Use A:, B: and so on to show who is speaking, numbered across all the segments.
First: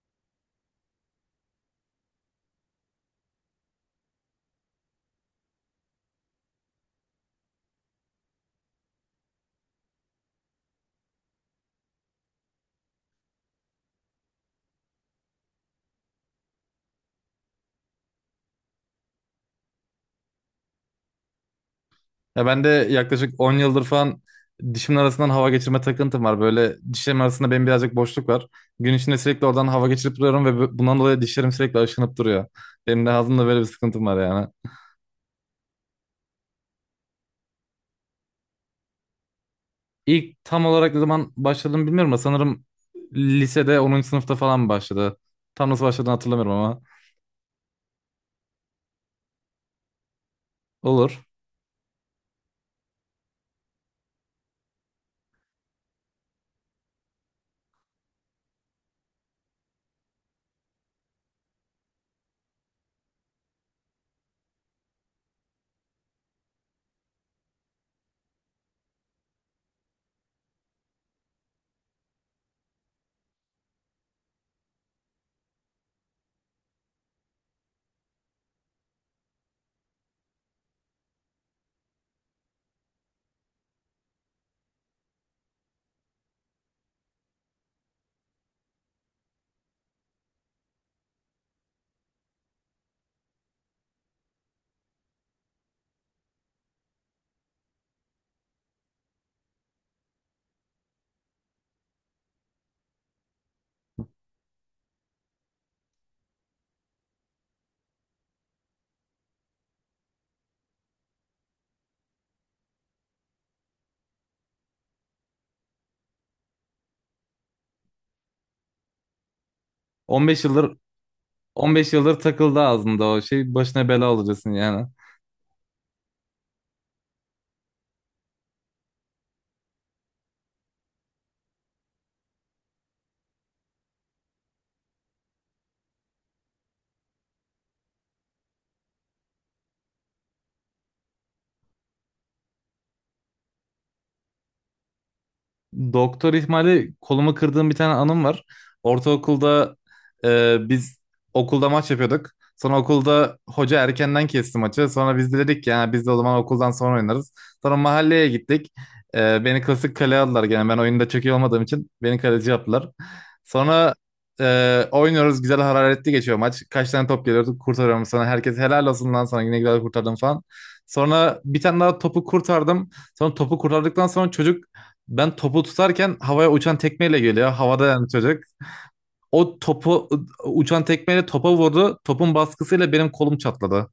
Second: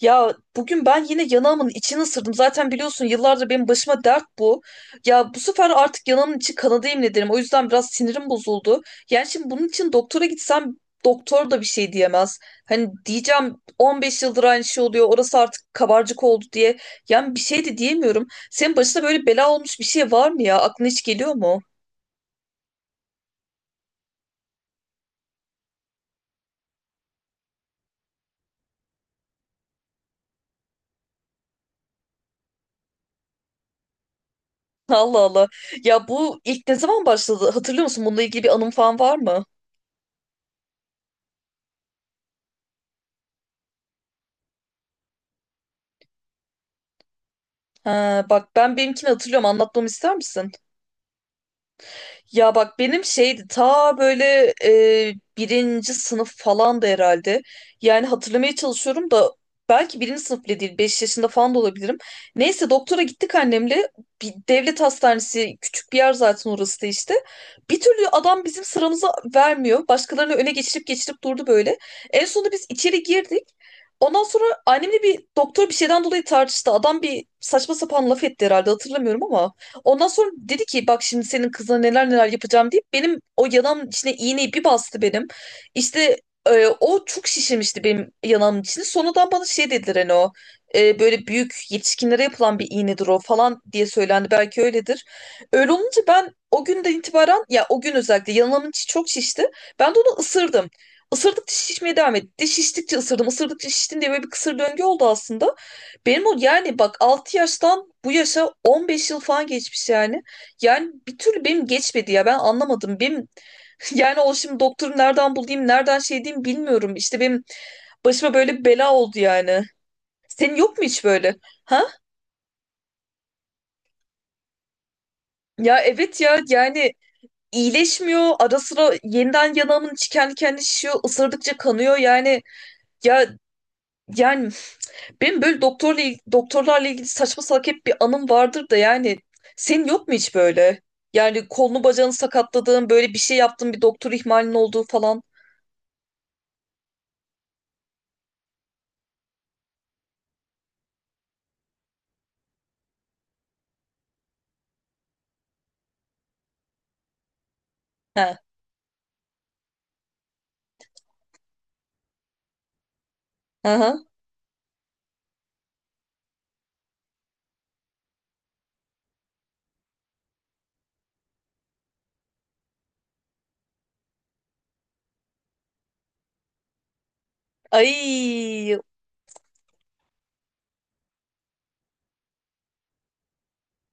A: Ya bugün ben yine yanağımın içini ısırdım. Zaten biliyorsun yıllardır benim başıma dert bu. Ya bu sefer artık yanağımın içi kanadı yemin ederim. O yüzden biraz sinirim bozuldu. Yani şimdi bunun için doktora gitsem doktor da bir şey diyemez. Hani diyeceğim 15 yıldır aynı şey oluyor. Orası artık kabarcık oldu diye. Yani bir şey de diyemiyorum. Senin başına böyle bela olmuş bir şey var mı ya? Aklına hiç geliyor mu?
B: Ya ben de yaklaşık 10 yıldır falan dişimin arasından hava geçirme takıntım var. Böyle dişlerim arasında benim birazcık boşluk var. Gün içinde sürekli oradan hava geçirip duruyorum ve bundan dolayı dişlerim sürekli aşınıp duruyor. Benim de ağzımda böyle bir sıkıntım var yani.
A: Allah Allah. Ya bu ilk ne zaman başladı? Hatırlıyor musun? Bununla ilgili bir anım falan var mı?
B: İlk tam olarak ne zaman başladığımı bilmiyorum ama sanırım lisede 10. sınıfta falan başladı. Tam nasıl başladığını hatırlamıyorum ama.
A: Ha, bak ben benimkini hatırlıyorum. Anlatmamı ister misin?
B: Olur.
A: Ya bak benim şeydi ta böyle birinci sınıf falan da herhalde. Yani hatırlamaya çalışıyorum da belki birinci sınıf bile değil. 5 yaşında falan da olabilirim. Neyse doktora gittik annemle. Bir devlet hastanesi küçük bir yer zaten orası da işte. Bir türlü adam bizim sıramızı vermiyor. Başkalarını öne geçirip geçirip durdu böyle. En sonunda biz içeri girdik. Ondan sonra annemle bir doktor bir şeyden dolayı tartıştı. Adam bir saçma sapan laf etti herhalde hatırlamıyorum ama. Ondan sonra dedi ki bak şimdi senin kızına neler neler yapacağım deyip benim o yanağımın içine iğneyi bir bastı benim. İşte o çok şişirmişti benim yanağımın içini. Sonradan bana şey dediler hani o böyle büyük yetişkinlere yapılan bir iğnedir o falan diye söylendi. Belki öyledir. Öyle olunca ben o günden itibaren ya o gün özellikle yanağımın içi çok şişti. Ben de onu ısırdım. Isırdıkça şişmeye devam etti. Şiştikçe ısırdım, ısırdıkça şiştim diye böyle bir kısır döngü oldu aslında. Benim o yani bak 6 yaştan bu yaşa 15 yıl falan geçmiş yani. Yani bir türlü benim geçmedi ya ben anlamadım. Benim yani o şimdi doktoru nereden bulayım nereden şey diyeyim bilmiyorum. İşte benim başıma böyle bir bela oldu yani.
B: 15
A: Senin
B: yıldır
A: yok mu hiç böyle? Ha?
B: 15 yıldır takıldı ağzımda o şey, başına bela olacaksın yani.
A: Ya evet ya yani iyileşmiyor. Ara sıra yeniden yanağımın içi kendi kendine şişiyor. Isırdıkça kanıyor yani. Ya yani benim böyle doktorlarla ilgili saçma salak hep bir anım vardır da yani senin yok mu hiç böyle? Yani kolunu bacağını sakatladığın böyle bir şey yaptığın bir doktor ihmalinin olduğu falan.
B: Doktor ihmali, kolumu kırdığım bir tane anım var. Ortaokulda biz okulda maç yapıyorduk. Sonra okulda hoca erkenden kesti maçı. Sonra biz de dedik ki yani biz de o zaman okuldan sonra oynarız. Sonra
A: He.
B: mahalleye gittik. Beni klasik kaleye aldılar gene. Ben oyunda çok iyi olmadığım için beni kaleci yaptılar. Sonra
A: Aha.
B: oynuyoruz. Güzel hararetli geçiyor maç. Kaç tane top geliyordu, kurtarıyorum sonra. Herkes helal olsun lan sana, yine güzel kurtardım falan. Sonra bir tane daha topu kurtardım. Sonra topu kurtardıktan sonra çocuk, ben topu tutarken havaya uçan tekmeyle geliyor. Havada yani çocuk.
A: Ay.
B: O topu Uçan tekmeyle topa vurdu. Topun baskısıyla benim kolum çatladı.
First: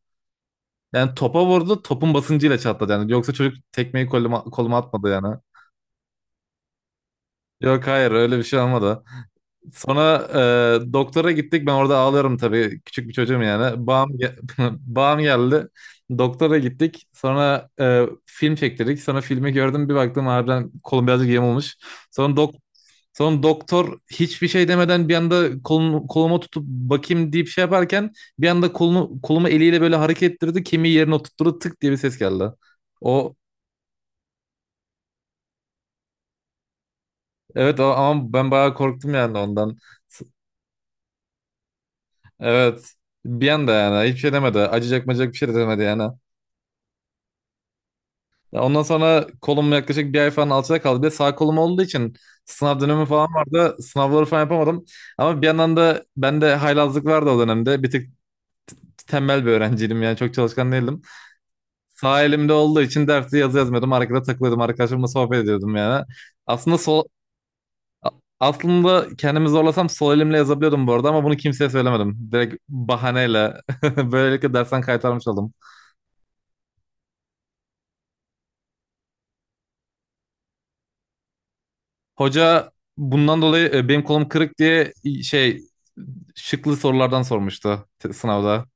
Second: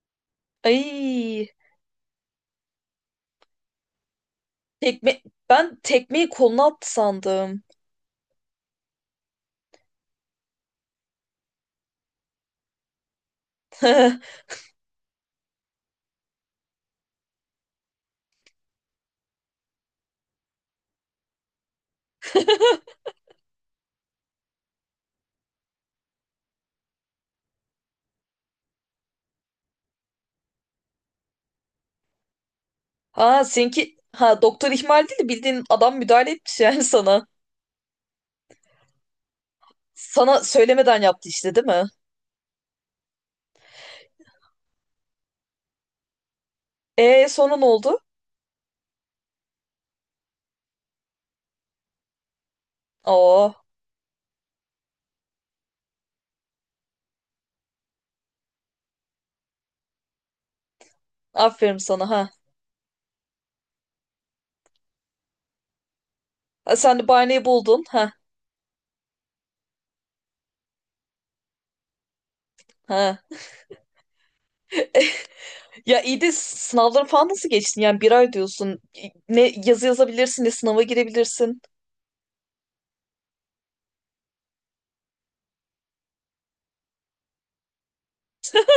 B: Yani topa
A: Ay.
B: vurdu, topun basıncıyla çatladı yani. Yoksa çocuk tekmeyi koluma atmadı
A: Tekme
B: yani.
A: ben tekmeyi koluna attı sandım.
B: Yok, hayır, öyle bir şey olmadı. Sonra doktora gittik. Ben orada ağlıyorum tabii. Küçük bir çocuğum yani. Bağım geldi. Doktora gittik. Sonra film çektirdik. Sonra filmi gördüm. Bir baktım harbiden kolum birazcık yem olmuş. Sonra dok Sonra doktor hiçbir şey demeden bir anda koluma tutup bakayım deyip şey yaparken bir anda kolumu eliyle böyle hareket ettirdi. Kemiği yerine oturttu, tık diye bir ses geldi. O
A: Ha seninki ha doktor ihmal değil de bildiğin adam müdahale etmiş yani sana.
B: Evet. O, ama ben bayağı korktum yani ondan.
A: Sana söylemeden yaptı işte değil mi?
B: Evet. Bir anda yani hiçbir şey demedi. Acıyacak macacak bir şey de demedi yani.
A: E sonra ne oldu?
B: Ya, ondan sonra kolum yaklaşık bir ay falan alçada kaldı. Bir de sağ kolum olduğu için sınav dönemi falan
A: Oo,
B: vardı. Sınavları falan yapamadım. Ama bir yandan da bende haylazlık vardı o dönemde. Bir tık tembel bir öğrenciydim yani, çok çalışkan değildim.
A: aferin sana
B: Sağ
A: ha.
B: elimde olduğu için dersi yazı yazmıyordum. Arkada takılıyordum. Arkadaşlarımla sohbet ediyordum yani.
A: Ha,
B: Aslında
A: sen
B: sol
A: de bahaneyi buldun
B: a-
A: ha.
B: Aslında kendimi zorlasam sol elimle yazabiliyordum bu arada ama bunu kimseye söylemedim. Direkt
A: Ha.
B: bahaneyle böylelikle dersten kaytarmış oldum.
A: Ya iyi de sınavları falan nasıl geçtin? Yani bir ay diyorsun. Ne yazı yazabilirsin ne sınava girebilirsin.
B: Hoca bundan dolayı benim kolum kırık diye şey, şıklı sorulardan sormuştu sınavda.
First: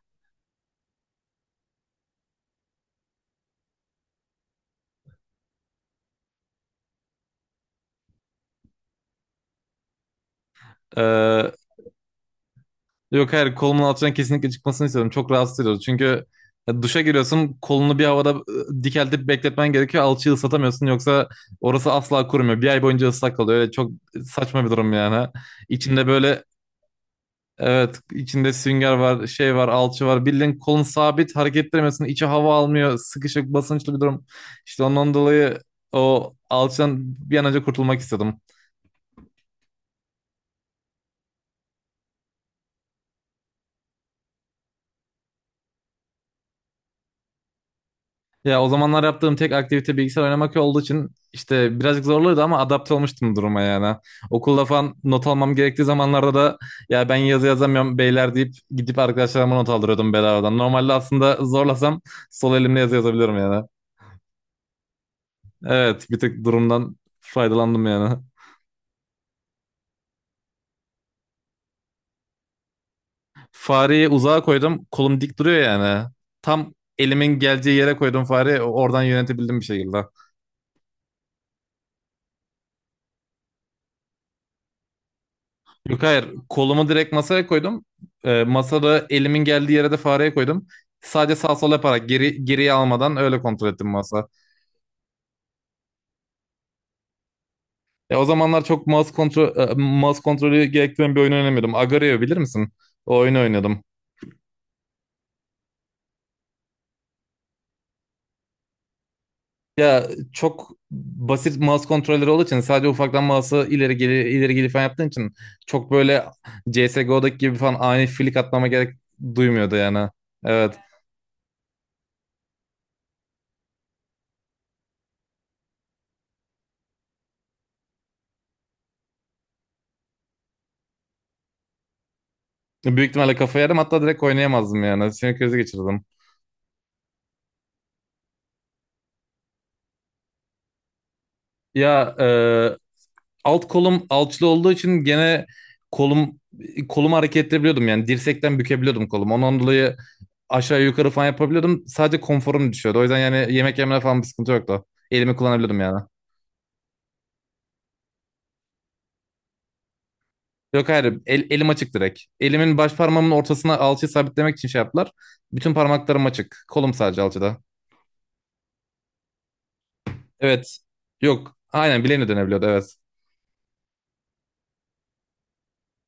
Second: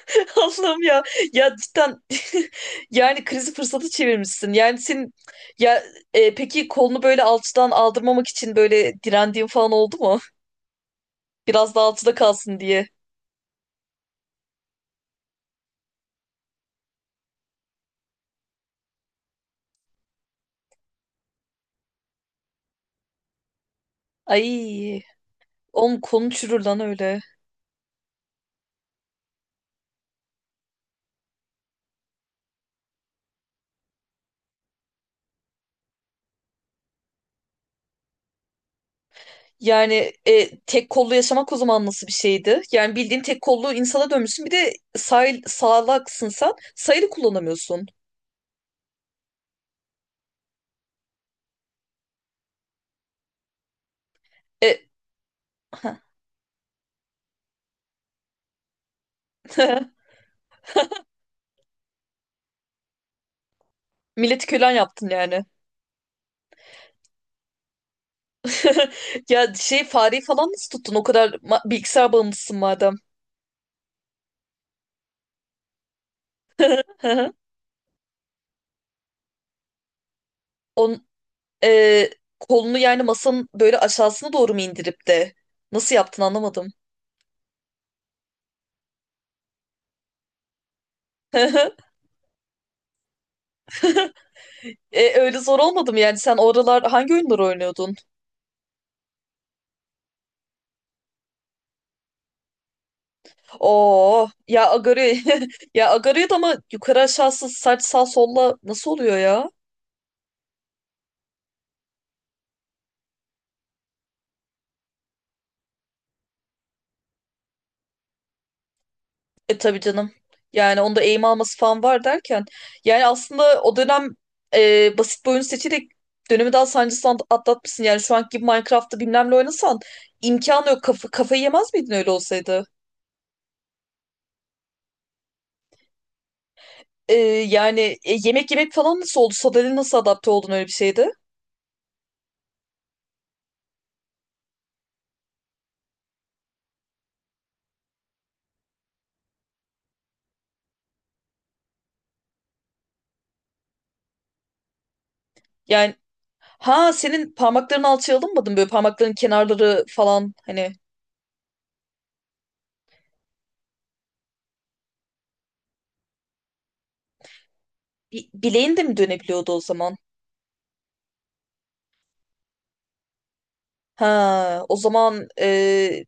A: Allah'ım ya. Ya cidden yani krizi fırsatı çevirmişsin. Yani senin ya peki kolunu böyle alçıdan aldırmamak için böyle direndiğin falan oldu mu?
B: Ee,
A: Biraz daha alçıda kalsın diye.
B: yok, hayır, kolumun altından kesinlikle çıkmasını istedim. Çok rahatsız ediyordu. Çünkü duşa giriyorsun, kolunu bir havada dikeltip bekletmen gerekiyor. Alçıyı ıslatamıyorsun, yoksa orası asla kurumuyor. Bir ay boyunca ıslak kalıyor. Öyle çok saçma bir durum
A: Ay
B: yani.
A: oğlum
B: İçinde
A: kolun
B: böyle
A: çürür lan öyle.
B: Evet, içinde sünger var, şey var, alçı var, bildiğin kolun sabit, hareket ettiremiyorsun, içi hava almıyor, sıkışık basınçlı bir durum. İşte ondan dolayı o alçıdan bir an önce kurtulmak istedim.
A: Yani tek kollu yaşamak o zaman nasıl bir şeydi? Yani bildiğin tek kollu insana dönmüşsün. Bir de sağlaksın sen. Sayılı kullanamıyorsun.
B: Ya, o zamanlar yaptığım tek aktivite bilgisayar oynamak olduğu için işte birazcık zorluydu ama adapte olmuştum duruma yani. Okulda
A: E,
B: falan not almam gerektiği
A: heh.
B: zamanlarda da ya ben yazı yazamıyorum beyler deyip gidip arkadaşlarıma not aldırıyordum bedavadan. Normalde aslında zorlasam sol elimle yazı yazabilirim yani.
A: Milleti kölen yaptın yani.
B: Evet, bir tık durumdan faydalandım yani.
A: Ya şey fareyi falan nasıl tuttun? O kadar bilgisayar bağımlısın madem.
B: Fareyi uzağa koydum. Kolum dik duruyor yani. Tam elimin geleceği yere koydum fareyi. Oradan yönetebildim bir şekilde.
A: On, e, kolunu yani masanın böyle aşağısına doğru mu indirip de? Nasıl
B: Yok,
A: yaptın
B: hayır.
A: anlamadım.
B: Kolumu direkt masaya koydum. Masada elimin geldiği yere de fareyi koydum. Sadece sağ sol yaparak, geriye almadan öyle kontrol ettim masa.
A: E, öyle zor olmadı mı yani? Sen oralar hangi oyunları oynuyordun?
B: O zamanlar çok mouse kontrolü gerektiren bir oyun oynamıyordum. Agario bilir misin? O oyunu oynadım.
A: Oo ya Agario. Ya Agario'da ama yukarı aşağısı saç sağ solla nasıl oluyor ya?
B: Ya, çok basit mouse kontrolleri olduğu için sadece ufaktan mouse'u ileri geri ileri geri falan yaptığın için çok böyle CS:GO'daki gibi falan ani flick atmama gerek
A: E
B: duymuyordu
A: tabii
B: yani.
A: canım.
B: Evet.
A: Yani onda eğim alması falan var derken. Yani aslında o dönem basit bir oyun seçerek dönemi daha sancısız atlatmışsın. Yani şu anki gibi Minecraft'ta bilmem ne oynasan imkanı yok. Kafayı yemez miydin öyle olsaydı?
B: Büyük ihtimalle kafayı yerim, hatta direkt oynayamazdım yani. Sinir krizi geçirdim.
A: E, yani yemek yemek falan nasıl oldu? Sadalin nasıl adapte oldun öyle bir şeyde?
B: Ya alt kolum alçılı olduğu için gene kolum kolumu hareket edebiliyordum yani, dirsekten bükebiliyordum kolumu. Ondan dolayı aşağı yukarı falan yapabiliyordum. Sadece konforum düşüyordu. O yüzden yani yemek yemene falan bir sıkıntı yoktu. Elimi kullanabiliyordum
A: Yani.
B: yani.
A: Ha, senin parmakların alçıya alınmadı. Böyle parmakların kenarları falan hani
B: Yok, hayır, elim açık direkt. Elimin baş parmağımın ortasına alçıyı sabitlemek için şey yaptılar. Bütün parmaklarım açık. Kolum sadece alçıda.
A: bileğin de mi dönebiliyordu o zaman?
B: Evet. Yok. Aynen bileğine dönebiliyordu, evet.
A: Ha, o zaman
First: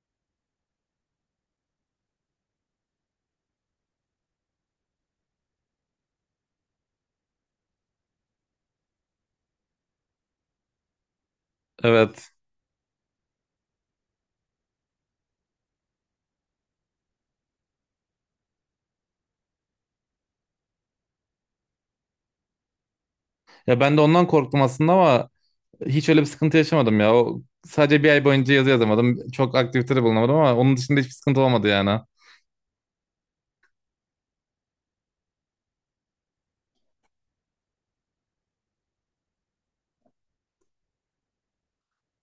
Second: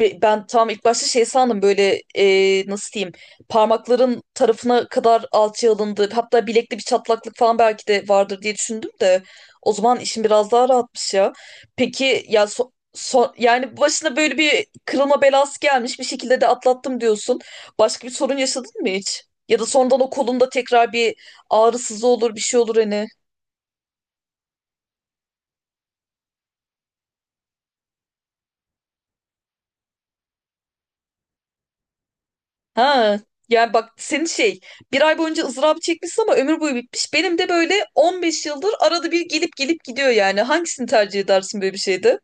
A: ben tam ilk başta şey sandım böyle nasıl diyeyim parmakların tarafına kadar alçıya alındı. Hatta bilekli bir çatlaklık falan belki de vardır diye düşündüm de o zaman işin biraz daha rahatmış ya. Peki
B: Evet.
A: ya yani başına böyle bir kırılma belası gelmiş bir şekilde de atlattım diyorsun. Başka bir sorun yaşadın mı hiç? Ya da sonradan o kolunda tekrar bir ağrısız olur bir şey olur hani.
B: Ya ben de ondan korktum aslında ama hiç öyle bir sıkıntı yaşamadım ya. O, sadece bir ay boyunca yazı yazamadım. Çok aktivitede bulunamadım ama onun dışında hiçbir sıkıntı olmadı yani.
A: Ha, yani bak senin şey bir ay boyunca ızdırabı çekmişsin ama ömür boyu bitmiş. Benim de böyle 15 yıldır arada bir gelip gelip gidiyor yani. Hangisini tercih edersin böyle bir şeyde?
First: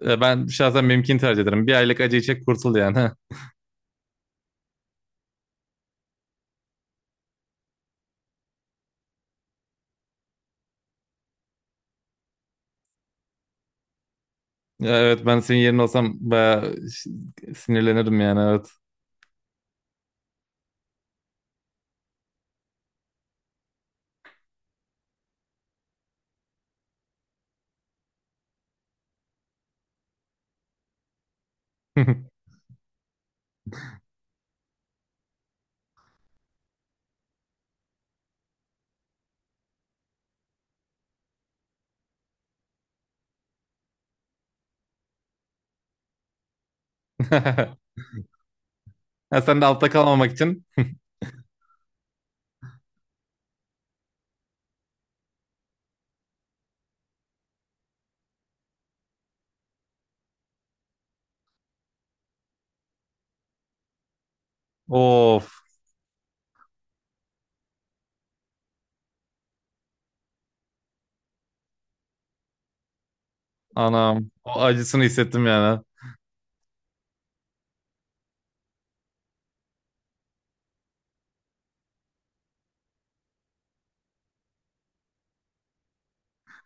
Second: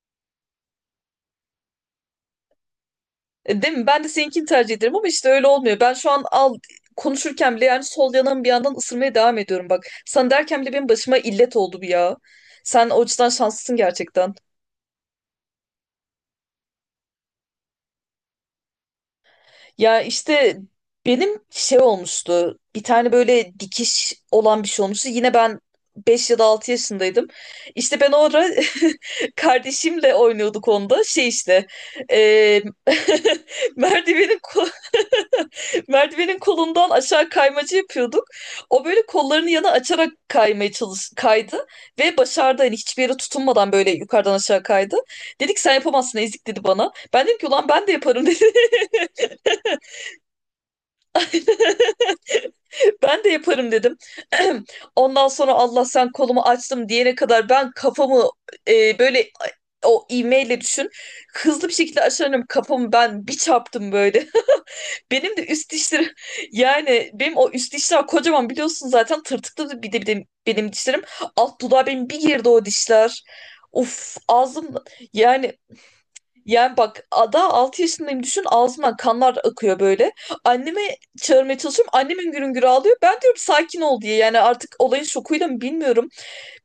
B: Ya ben şahsen benimkini tercih ederim. Bir aylık acıyı çek, kurtul yani.
A: E, değil mi? Ben de seninkini tercih ederim ama işte öyle olmuyor. Ben şu an konuşurken bile yani sol yanağımı bir yandan ısırmaya devam ediyorum bak. Sana derken bile benim başıma illet oldu bu ya. Sen o açıdan şanslısın gerçekten.
B: Ya, evet, ben senin yerine olsam bayağı sinirlenirdim yani,
A: Ya işte benim şey olmuştu. Bir tane böyle dikiş olan bir şey olmuştu. Yine ben 5 ya da 6 yaşındaydım. İşte ben orada kardeşimle oynuyorduk onda. Şey işte
B: evet.
A: eee, merdivenin ko- merdivenin kolundan aşağı kaymacı yapıyorduk. O böyle kollarını yana açarak kaymaya çalış kaydı ve başardı. Hani hiçbir yere tutunmadan böyle yukarıdan aşağı kaydı. Dedik sen yapamazsın ezik dedi bana. Ben dedim ki ulan ben de yaparım.
B: Ya sen de altta kalmamak için.
A: Dedi. Ben de yaparım dedim. Ondan sonra Allah sen kolumu açtım diyene kadar ben kafamı böyle o ivmeyle düşün. Hızlı bir şekilde aşarım kafamı ben bir çarptım böyle. Benim de
B: Of,
A: üst dişlerim yani benim o üst dişler kocaman biliyorsun zaten tırtıklı bir de benim dişlerim. Alt dudağı benim bir girdi o dişler. Uf
B: anam. O
A: ağzım.
B: acısını hissettim
A: Yani
B: yani.
A: yani bak 6 yaşındayım düşün ağzımdan kanlar akıyor böyle. Anneme çağırmaya çalışıyorum. Annem hüngür hüngür ağlıyor. Ben diyorum sakin ol diye. Yani artık olayın şokuyla mı bilmiyorum.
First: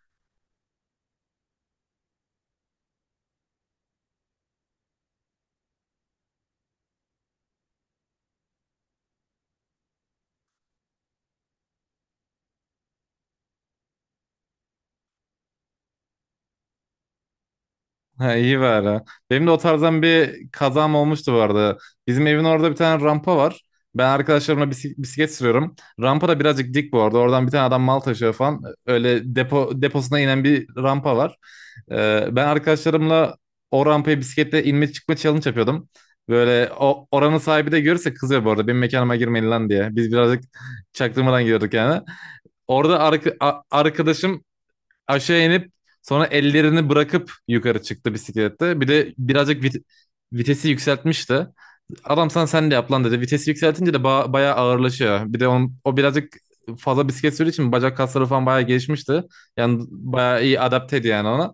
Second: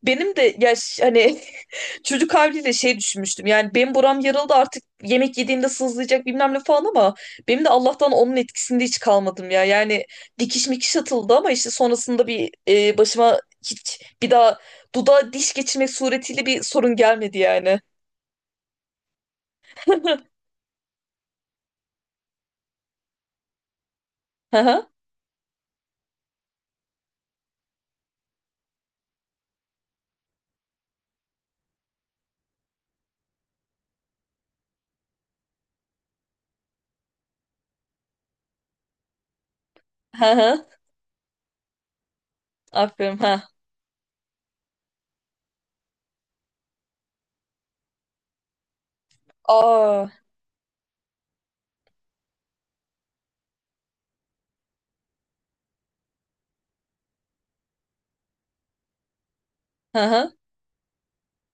A: Benim de ya hani çocuk haliyle şey düşünmüştüm. Yani benim buram yarıldı artık yemek yediğinde sızlayacak bilmem ne falan ama benim de Allah'tan onun etkisinde hiç kalmadım ya. Yani dikiş mikiş atıldı ama işte sonrasında bir başıma hiç bir daha dudağa diş geçirmek suretiyle bir sorun gelmedi yani.
B: Ha, iyi bari. Benim de o tarzdan bir kazam olmuştu bu arada. Bizim evin orada bir tane rampa var. Ben
A: Hı
B: arkadaşlarımla
A: hı.
B: bisiklet sürüyorum. Rampa da birazcık dik bu arada. Oradan bir tane adam mal taşıyor falan. Öyle deposuna inen bir rampa var. Ben arkadaşlarımla o rampaya bisikletle inme çıkma challenge yapıyordum. Böyle o oranın sahibi de görürse kızıyor bu arada, benim mekanıma girmeyin lan diye. Biz
A: Hı
B: birazcık
A: hı.
B: çaktırmadan gidiyorduk yani. Orada
A: Aferin ha.
B: arkadaşım aşağı inip sonra ellerini bırakıp yukarı çıktı bisiklette. Bir de birazcık
A: Aa.
B: vitesi yükseltmişti. Adam sana sen de yap lan dedi. Vitesi yükseltince de bayağı ağırlaşıyor. Bir de o birazcık fazla bisiklet sürdüğü için bacak kasları falan bayağı gelişmişti. Yani
A: Hı hı.
B: bayağı iyi adapteydi yani ona.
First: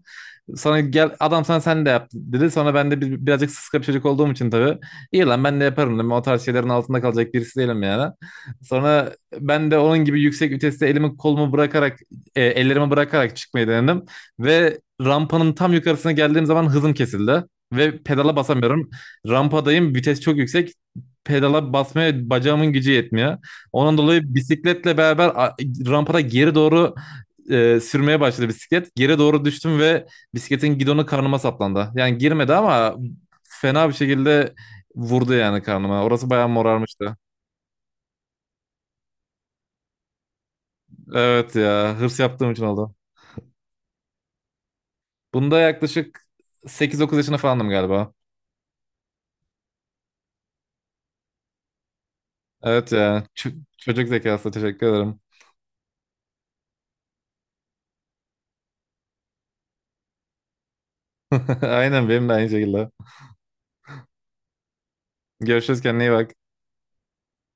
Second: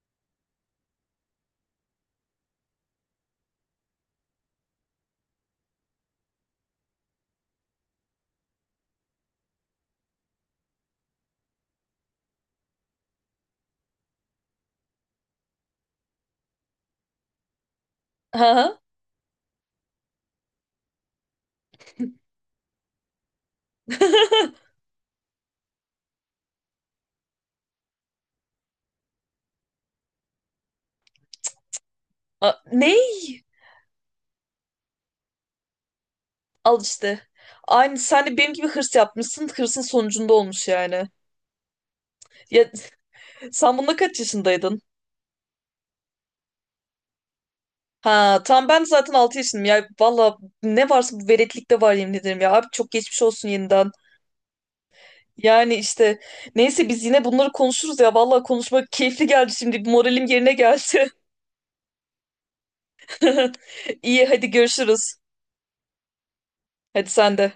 B: Sonra gel adam sana sen de yap dedi. Sonra ben de birazcık sıska bir çocuk olduğum için tabii. İyi lan ben de yaparım dedim. O tarz şeylerin altında kalacak birisi değilim yani. Sonra ben de onun gibi yüksek viteste elimi kolumu bırakarak ellerimi bırakarak çıkmayı denedim. Ve rampanın tam yukarısına geldiğim zaman hızım kesildi. Ve pedala
A: Hı hı.
B: basamıyorum. Rampadayım, vites çok yüksek. Pedala basmaya bacağımın gücü yetmiyor. Onun dolayı bisikletle beraber rampada geri doğru sürmeye başladı bisiklet. Geri doğru düştüm ve bisikletin gidonu karnıma saplandı. Yani girmedi ama
A: Ney?
B: fena bir şekilde vurdu yani karnıma. Orası bayağı
A: Al
B: morarmıştı.
A: işte. Aynı sen de benim gibi hırs yapmışsın. Hırsın sonucunda olmuş yani.
B: Evet ya, hırs yaptığım için
A: Ya
B: oldu.
A: sen bunda kaç yaşındaydın?
B: Bunda yaklaşık 8-9 yaşında falandım galiba.
A: Ha tam ben zaten 6 yaşındayım. Ya valla ne varsa bu veretlikte var yemin ederim ya. Abi çok
B: Evet
A: geçmiş
B: ya,
A: olsun yeniden.
B: çocuk zekası, teşekkür ederim.
A: Yani işte neyse biz yine bunları konuşuruz ya. Valla konuşmak keyifli geldi şimdi. Moralim yerine geldi.
B: Aynen, benim de aynı şekilde.
A: İyi hadi görüşürüz.
B: Görüşürüz, kendine iyi bak.
A: Hadi sen de.